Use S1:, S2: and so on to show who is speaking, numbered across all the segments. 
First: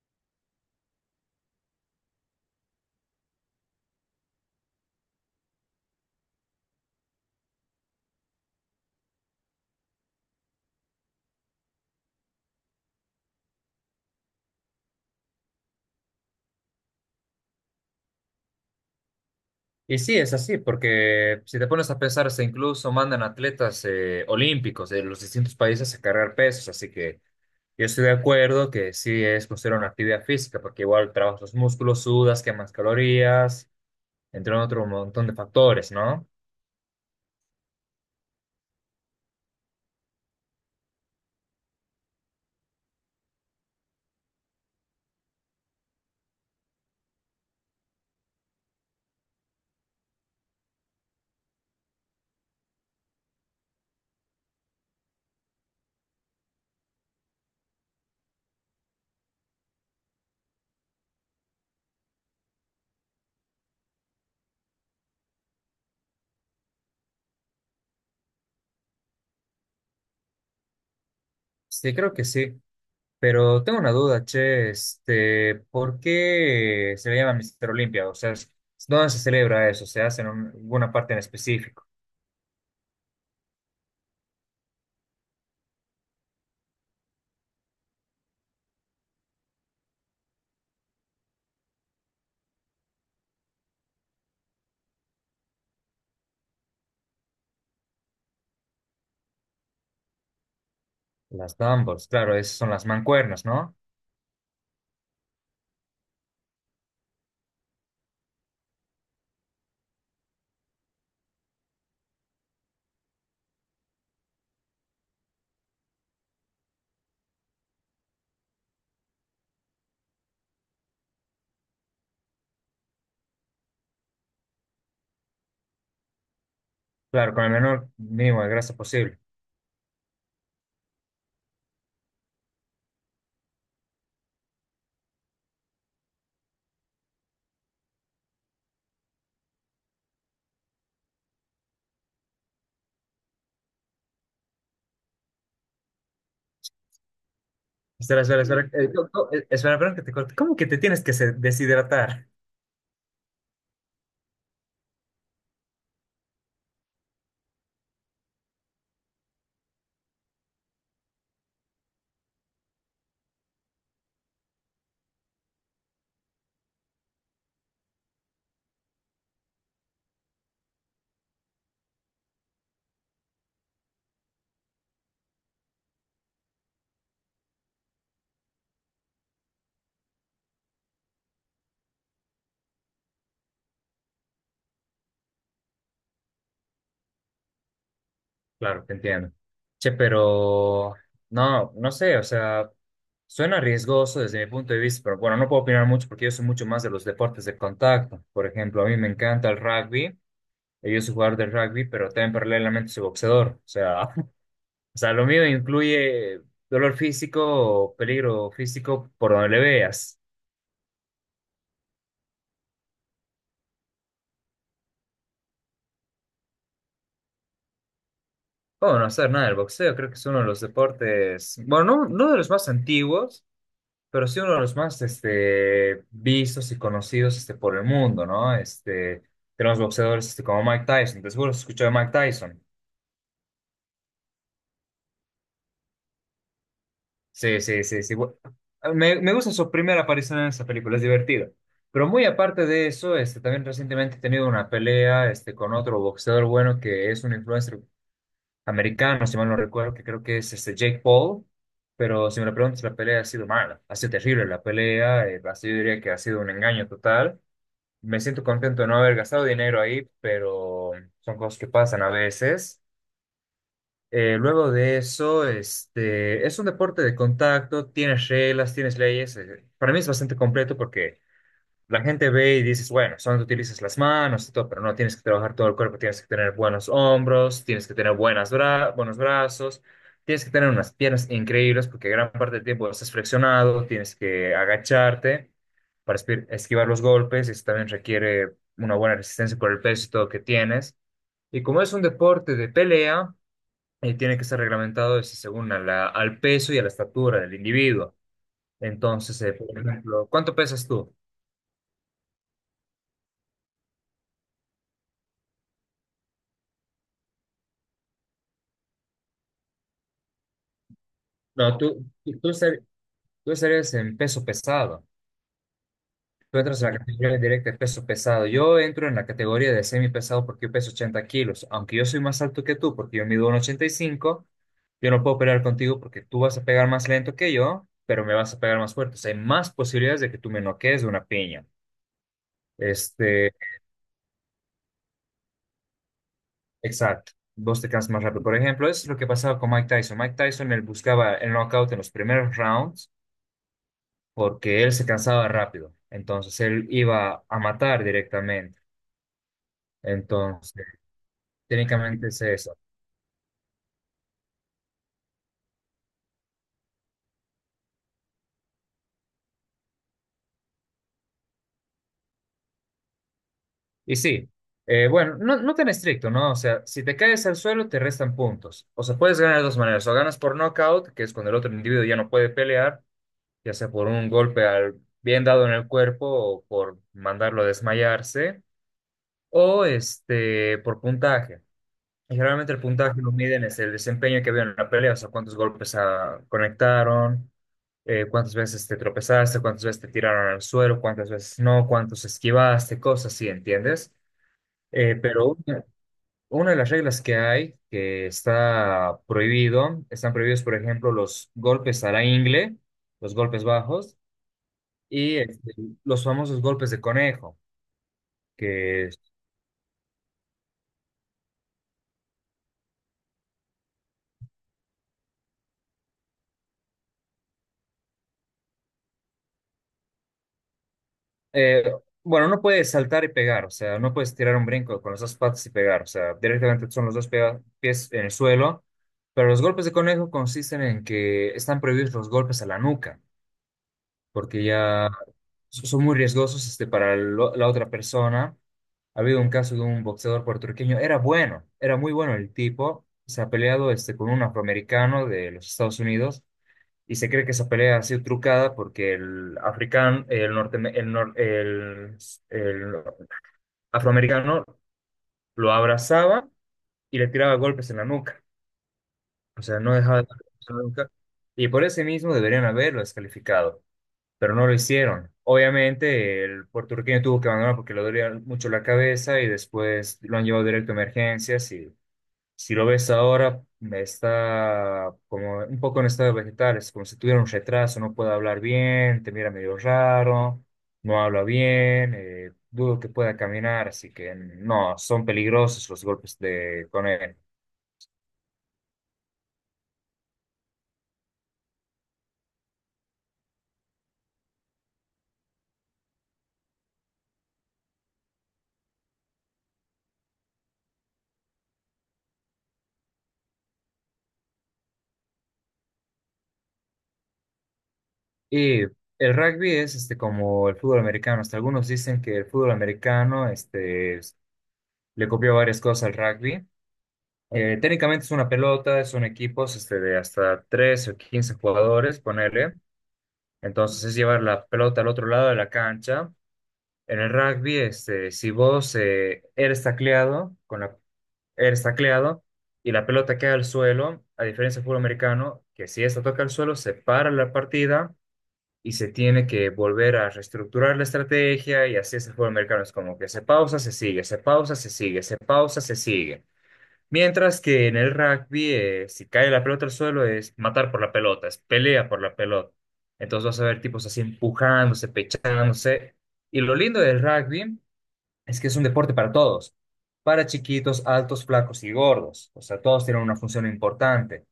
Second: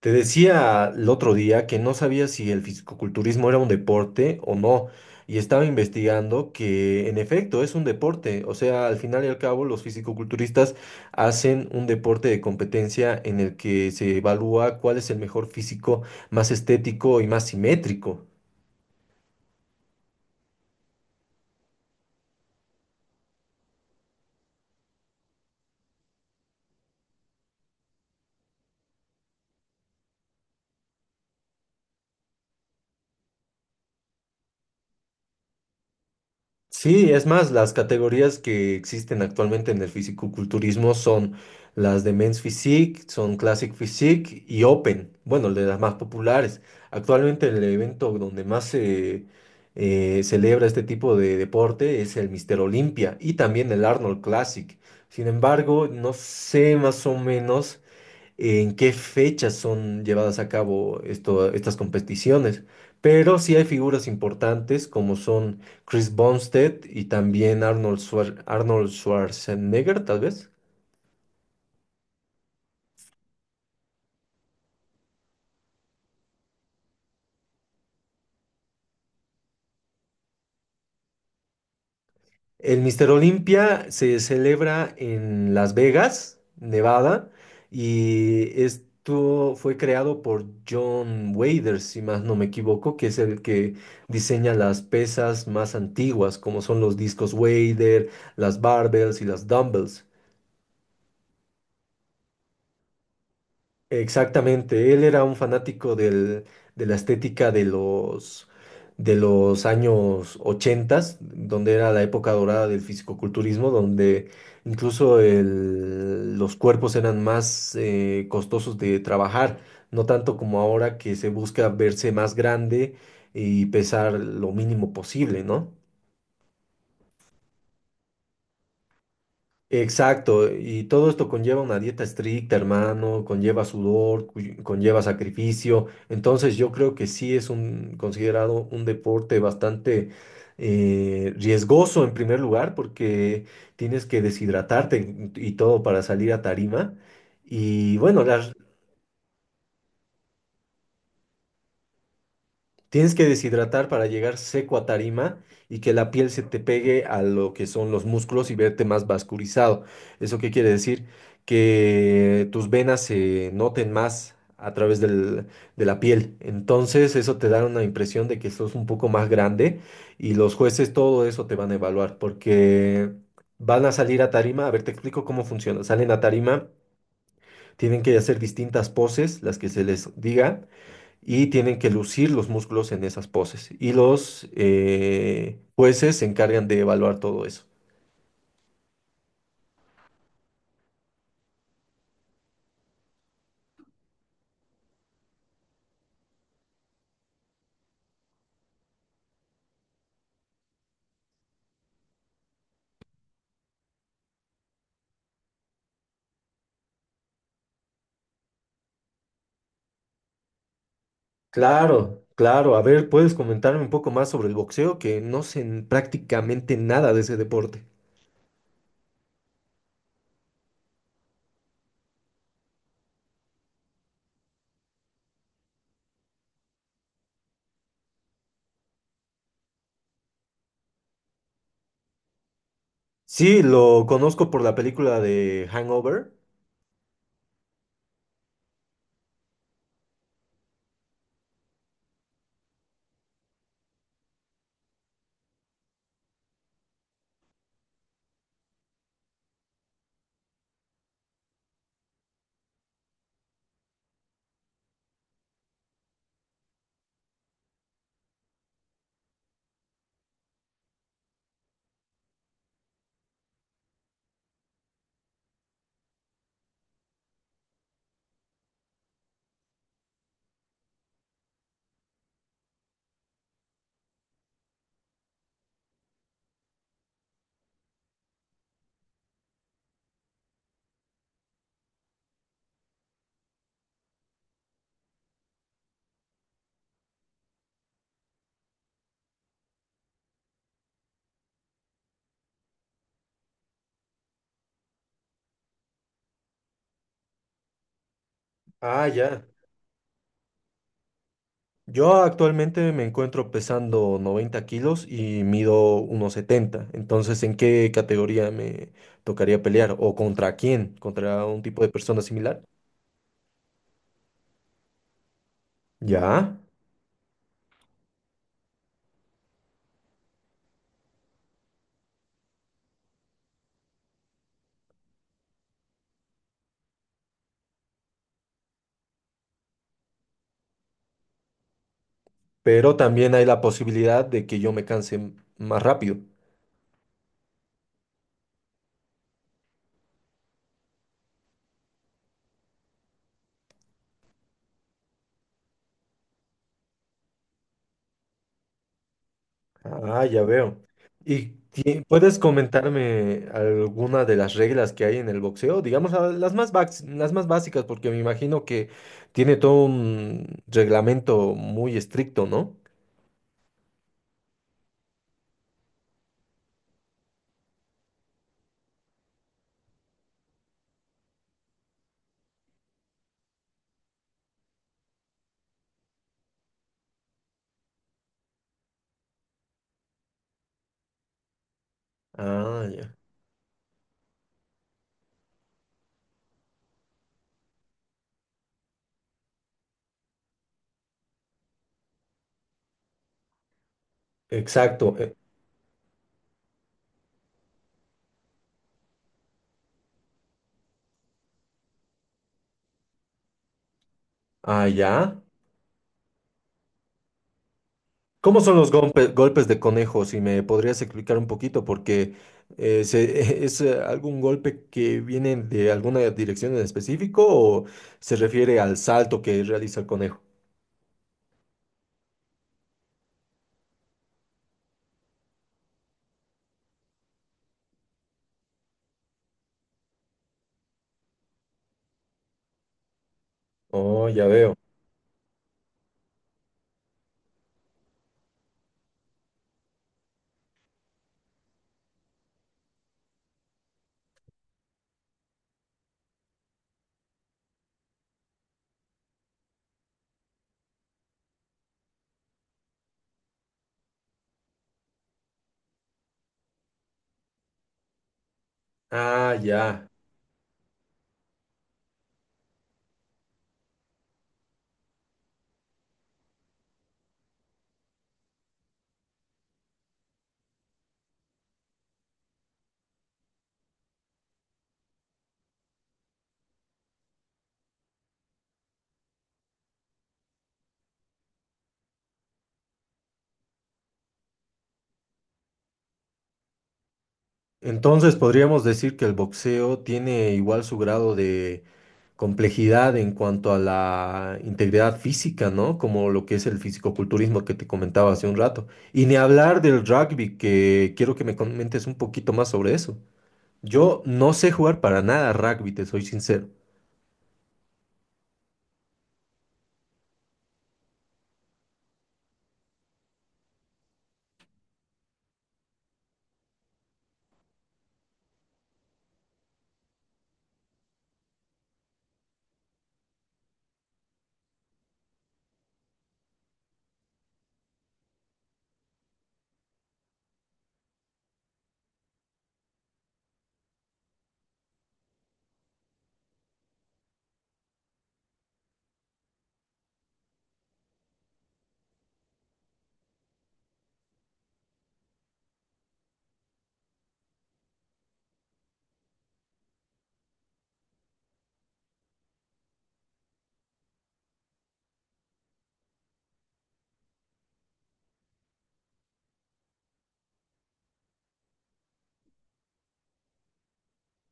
S1: Te decía el otro día que no sabía si el fisicoculturismo era un deporte o no, y estaba investigando que en efecto es un deporte, o sea, al final y al cabo los fisicoculturistas hacen un deporte de competencia en el que se evalúa cuál es el mejor físico más estético y más simétrico.
S2: Y sí, es así, porque si te pones a pensar, se incluso mandan atletas olímpicos de los distintos países a cargar pesos, así que yo estoy de acuerdo que sí es considerada una actividad física, porque igual trabajas los músculos, sudas, quemas calorías, entre otro montón de factores, ¿no?
S1: Sí, es más, las categorías que existen actualmente en el fisicoculturismo son las de Men's Physique, son Classic Physique y Open, bueno, de las más populares. Actualmente el evento donde más se celebra este tipo de deporte es el Mister Olympia y también el Arnold Classic. Sin embargo, no sé más o menos en qué fechas son llevadas a cabo estas competiciones. Pero sí hay figuras importantes como son Chris Bumstead y también Arnold Schwarzenegger, tal vez.
S2: Sí, creo que sí, pero tengo una duda, che, ¿por qué se le llama Mister Olimpia? O sea, ¿dónde se celebra eso? ¿Se hace en alguna parte en específico?
S1: El Mister Olympia se celebra en Las Vegas, Nevada, y esto fue creado por John Wader, si más no me equivoco, que es el que diseña las pesas más antiguas, como son los discos Wader, las barbells y las dumbbells.
S2: Las dumbbells, claro, esas son las mancuernas, ¿no?
S1: Exactamente, él era un fanático de la estética de los años ochentas, donde era la época dorada del fisicoculturismo, donde incluso los cuerpos eran más costosos de trabajar, no tanto como ahora que se busca verse más grande y pesar lo mínimo posible, ¿no?
S2: Claro, con el menor mínimo de grasa posible.
S1: Exacto, y todo esto conlleva una dieta estricta, hermano, conlleva sudor, conlleva sacrificio. Entonces yo creo que sí es un considerado un deporte bastante riesgoso en primer lugar, porque tienes que deshidratarte y todo para salir a tarima. Y
S2: Espera,
S1: bueno,
S2: espera,
S1: las.
S2: espera. Espera, espera que te corte. ¿Cómo que te tienes que deshidratar?
S1: Tienes que deshidratar para llegar seco a tarima y que la piel se te pegue a lo que son los músculos y verte más vascularizado. ¿Eso qué quiere decir? Que tus venas se noten más a través de la piel. Entonces eso te da una impresión de que sos un poco más grande y los jueces todo eso te van a evaluar porque van a salir a tarima. A ver, te explico cómo funciona. Salen a tarima, tienen que hacer distintas poses, las que se les diga y tienen que lucir los músculos en esas poses. Y los jueces se encargan de evaluar todo eso.
S2: Claro, te entiendo. Che, pero no, no sé, o sea, suena riesgoso desde mi punto de vista, pero bueno, no puedo opinar mucho porque yo soy mucho más de los deportes de contacto. Por ejemplo, a mí me encanta el rugby. Yo soy jugador de rugby, pero también paralelamente soy boxeador. O sea, o sea, lo mío incluye dolor físico o peligro físico por donde le veas.
S1: Claro, claro. A ver, ¿puedes comentarme un poco más sobre el boxeo? Que prácticamente nada de ese deporte.
S2: Bueno, hacer nada, el boxeo creo que es uno de los deportes, bueno, no, no de los más antiguos, pero sí uno de los más vistos y conocidos por el mundo, ¿no? Tenemos boxeadores como Mike Tyson, te seguro has escuchado de Mike Tyson.
S1: Sí, lo conozco por la película de Hangover.
S2: Sí, sí, sí, sí. Me gusta su primera aparición en esa película, es divertido. Pero muy aparte de eso, también recientemente he tenido una pelea con otro boxeador bueno que es un influencer americano, si mal no recuerdo, que creo que es Jake Paul, pero si me lo preguntas, la pelea ha sido mala, ha sido terrible la pelea. Así yo diría que ha sido un engaño total. Me siento contento de no haber gastado dinero ahí, pero son cosas que pasan a veces. Luego de eso, es un deporte de contacto, tienes reglas, tienes leyes. Para mí es bastante completo porque la gente ve y dices, bueno, solo utilizas las manos y todo, pero no tienes que trabajar todo el cuerpo, tienes que tener buenos hombros, tienes que tener buenos brazos, tienes que tener unas piernas increíbles porque gran parte del tiempo estás flexionado, tienes que agacharte para esquivar los golpes, eso también requiere una buena resistencia por el peso y todo que tienes. Y como es un deporte de pelea, tiene que ser reglamentado es según a al peso y a la estatura del individuo.
S1: Ah,
S2: Entonces,
S1: ya.
S2: por ejemplo, ¿cuánto pesas tú?
S1: Yo actualmente me encuentro pesando 90 kilos y mido 1,70. Entonces, ¿en qué categoría me tocaría pelear? ¿O contra quién? ¿Contra un
S2: No,
S1: tipo de persona
S2: tú,
S1: similar?
S2: Tú eres en peso pesado.
S1: Ya.
S2: Tú entras en la, sí, categoría directa de peso pesado. Yo entro en la categoría de semi pesado porque yo peso 80 kilos. Aunque yo soy más alto que tú porque yo mido 1,85, yo no puedo pelear contigo porque tú vas a pegar más lento que yo, pero me vas a pegar más fuerte. O sea, hay más posibilidades de que tú me noquees de una piña.
S1: Pero también hay
S2: Este,
S1: la posibilidad de que yo me más rápido.
S2: exacto. Vos te cansas más rápido. Por ejemplo, eso es lo que pasaba con Mike Tyson. Mike Tyson, él buscaba el knockout en los primeros rounds porque él se cansaba rápido. Entonces, él iba a matar directamente.
S1: Ah, ya veo.
S2: Entonces,
S1: ¿
S2: técnicamente
S1: Puedes
S2: es eso.
S1: comentarme alguna de las reglas que hay en el boxeo? Digamos, las más, las más básicas, porque me imagino que tiene todo un reglamento muy estricto, ¿no?
S2: Y sí, bueno, no, no tan estricto, ¿no? O sea, si te caes al suelo, te restan puntos. O sea, puedes ganar de dos maneras. O ganas por knockout, que es cuando el otro individuo ya no puede pelear, ya sea por un golpe bien dado en el cuerpo o por mandarlo a desmayarse, o por puntaje. Y generalmente el
S1: Ah, ya.
S2: puntaje lo miden es el desempeño que había en la pelea, o sea, cuántos golpes conectaron, cuántas veces te tropezaste, cuántas veces te tiraron al suelo, cuántas veces no, cuántos esquivaste, cosas así, ¿entiendes?
S1: Exacto.
S2: Pero una de las reglas que hay, que está prohibido, están prohibidos, por ejemplo, los golpes a la ingle, los golpes bajos
S1: Ah,
S2: y
S1: ya.
S2: los famosos golpes de conejo.
S1: ¿Cómo son los
S2: Que
S1: golpes de conejo? Si me podrías explicar un poquito, porque ¿es algún golpe que viene de alguna dirección en específico o se refiere al salto que realiza el conejo?
S2: Eh, bueno, no puedes saltar y pegar, o sea, no puedes tirar un brinco con las dos patas y pegar, o sea, directamente son los dos pies en el suelo, pero los golpes de conejo consisten en que están prohibidos los golpes a la nuca,
S1: Oh, ya
S2: porque
S1: veo.
S2: ya son muy riesgosos para la otra persona. Ha habido un caso de un boxeador puertorriqueño, era bueno, era muy bueno el tipo, se ha peleado con un afroamericano de los Estados Unidos y se cree que esa pelea ha sido trucada porque el africano, el, norte, el, nor- el afroamericano lo abrazaba y le tiraba golpes en la nuca.
S1: Ah,
S2: O sea, no
S1: ya.
S2: dejaba de darle golpes en la nuca. Y por ese mismo deberían haberlo descalificado, pero no lo hicieron. Obviamente, el puertorriqueño tuvo que abandonar porque le dolía mucho la cabeza y después lo han llevado directo a emergencias. Si lo ves ahora, está como un poco en estado vegetal, es como si tuviera un retraso, no puede hablar bien, te mira medio raro, no habla bien, dudo que pueda caminar, así que no, son peligrosos los golpes con él.
S1: Entonces podríamos decir que el boxeo tiene igual su grado de complejidad en cuanto a la integridad física, ¿no? Como lo que es el fisicoculturismo que te comentaba hace un rato. Y ni hablar del rugby, que quiero que me comentes un poquito más sobre eso. Yo no sé jugar para nada rugby, te soy sincero.
S2: Y el rugby es como el fútbol americano, hasta algunos dicen que el fútbol americano le copió varias cosas al rugby. Técnicamente es una pelota, son equipos de hasta 3 o 15 jugadores, ponele. Entonces es llevar la pelota al otro lado de la cancha. En el rugby, si vos eres tacleado y la pelota queda al suelo, a diferencia del fútbol americano, que si esta toca al suelo, se para la partida y se tiene que volver a reestructurar la estrategia y así es el fútbol americano. Es como que se pausa, se sigue, se pausa, se sigue, se pausa, se sigue. Mientras que en el rugby, si cae la pelota al suelo, es matar por la pelota, es pelea por la pelota. Entonces vas a ver tipos así empujándose, pechándose. Y lo lindo del rugby es que es un deporte para todos, para chiquitos, altos, flacos y gordos. O sea, todos tienen una función importante.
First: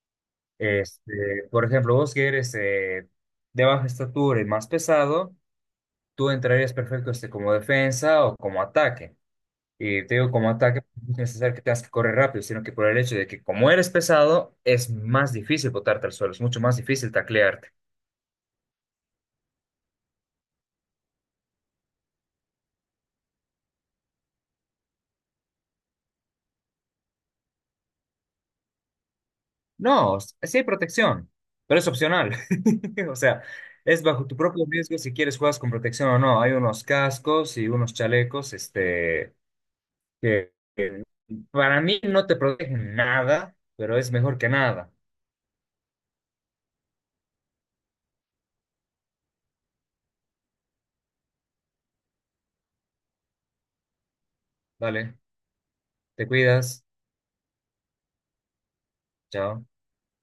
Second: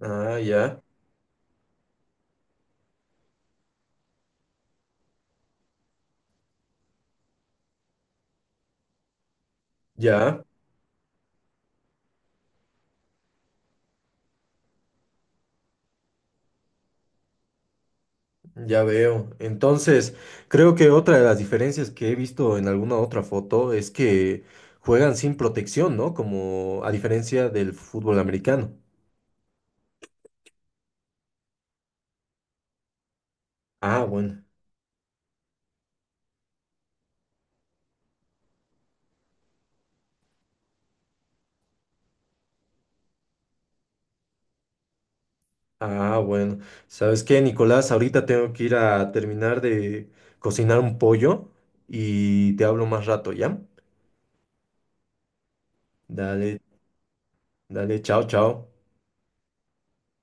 S1: Ah, ya,
S2: Por ejemplo, vos que eres de baja estatura y más pesado, tú entrarías perfecto como defensa o como ataque. Y te digo,
S1: ya,
S2: como ataque, no es necesario que tengas que correr rápido, sino que por el hecho de que como eres pesado, es más difícil botarte al suelo, es mucho más difícil taclearte.
S1: ya veo. Entonces, creo que otra de las diferencias que he visto en alguna otra foto es que juegan sin protección, ¿no? Como a diferencia del fútbol americano.
S2: No, sí hay protección, pero es opcional. O sea, es
S1: Ah,
S2: bajo tu
S1: bueno,
S2: propio riesgo si quieres juegas con protección o no. Hay unos cascos y unos chalecos, que para mí no te protegen nada, pero es mejor que nada.
S1: ah, bueno. ¿Sabes qué, Nicolás? Ahorita tengo que ir a terminar de cocinar un pollo y te hablo más rato, ¿ya?
S2: Vale, te
S1: Dale,
S2: cuidas,
S1: dale, chao, chao.
S2: chao.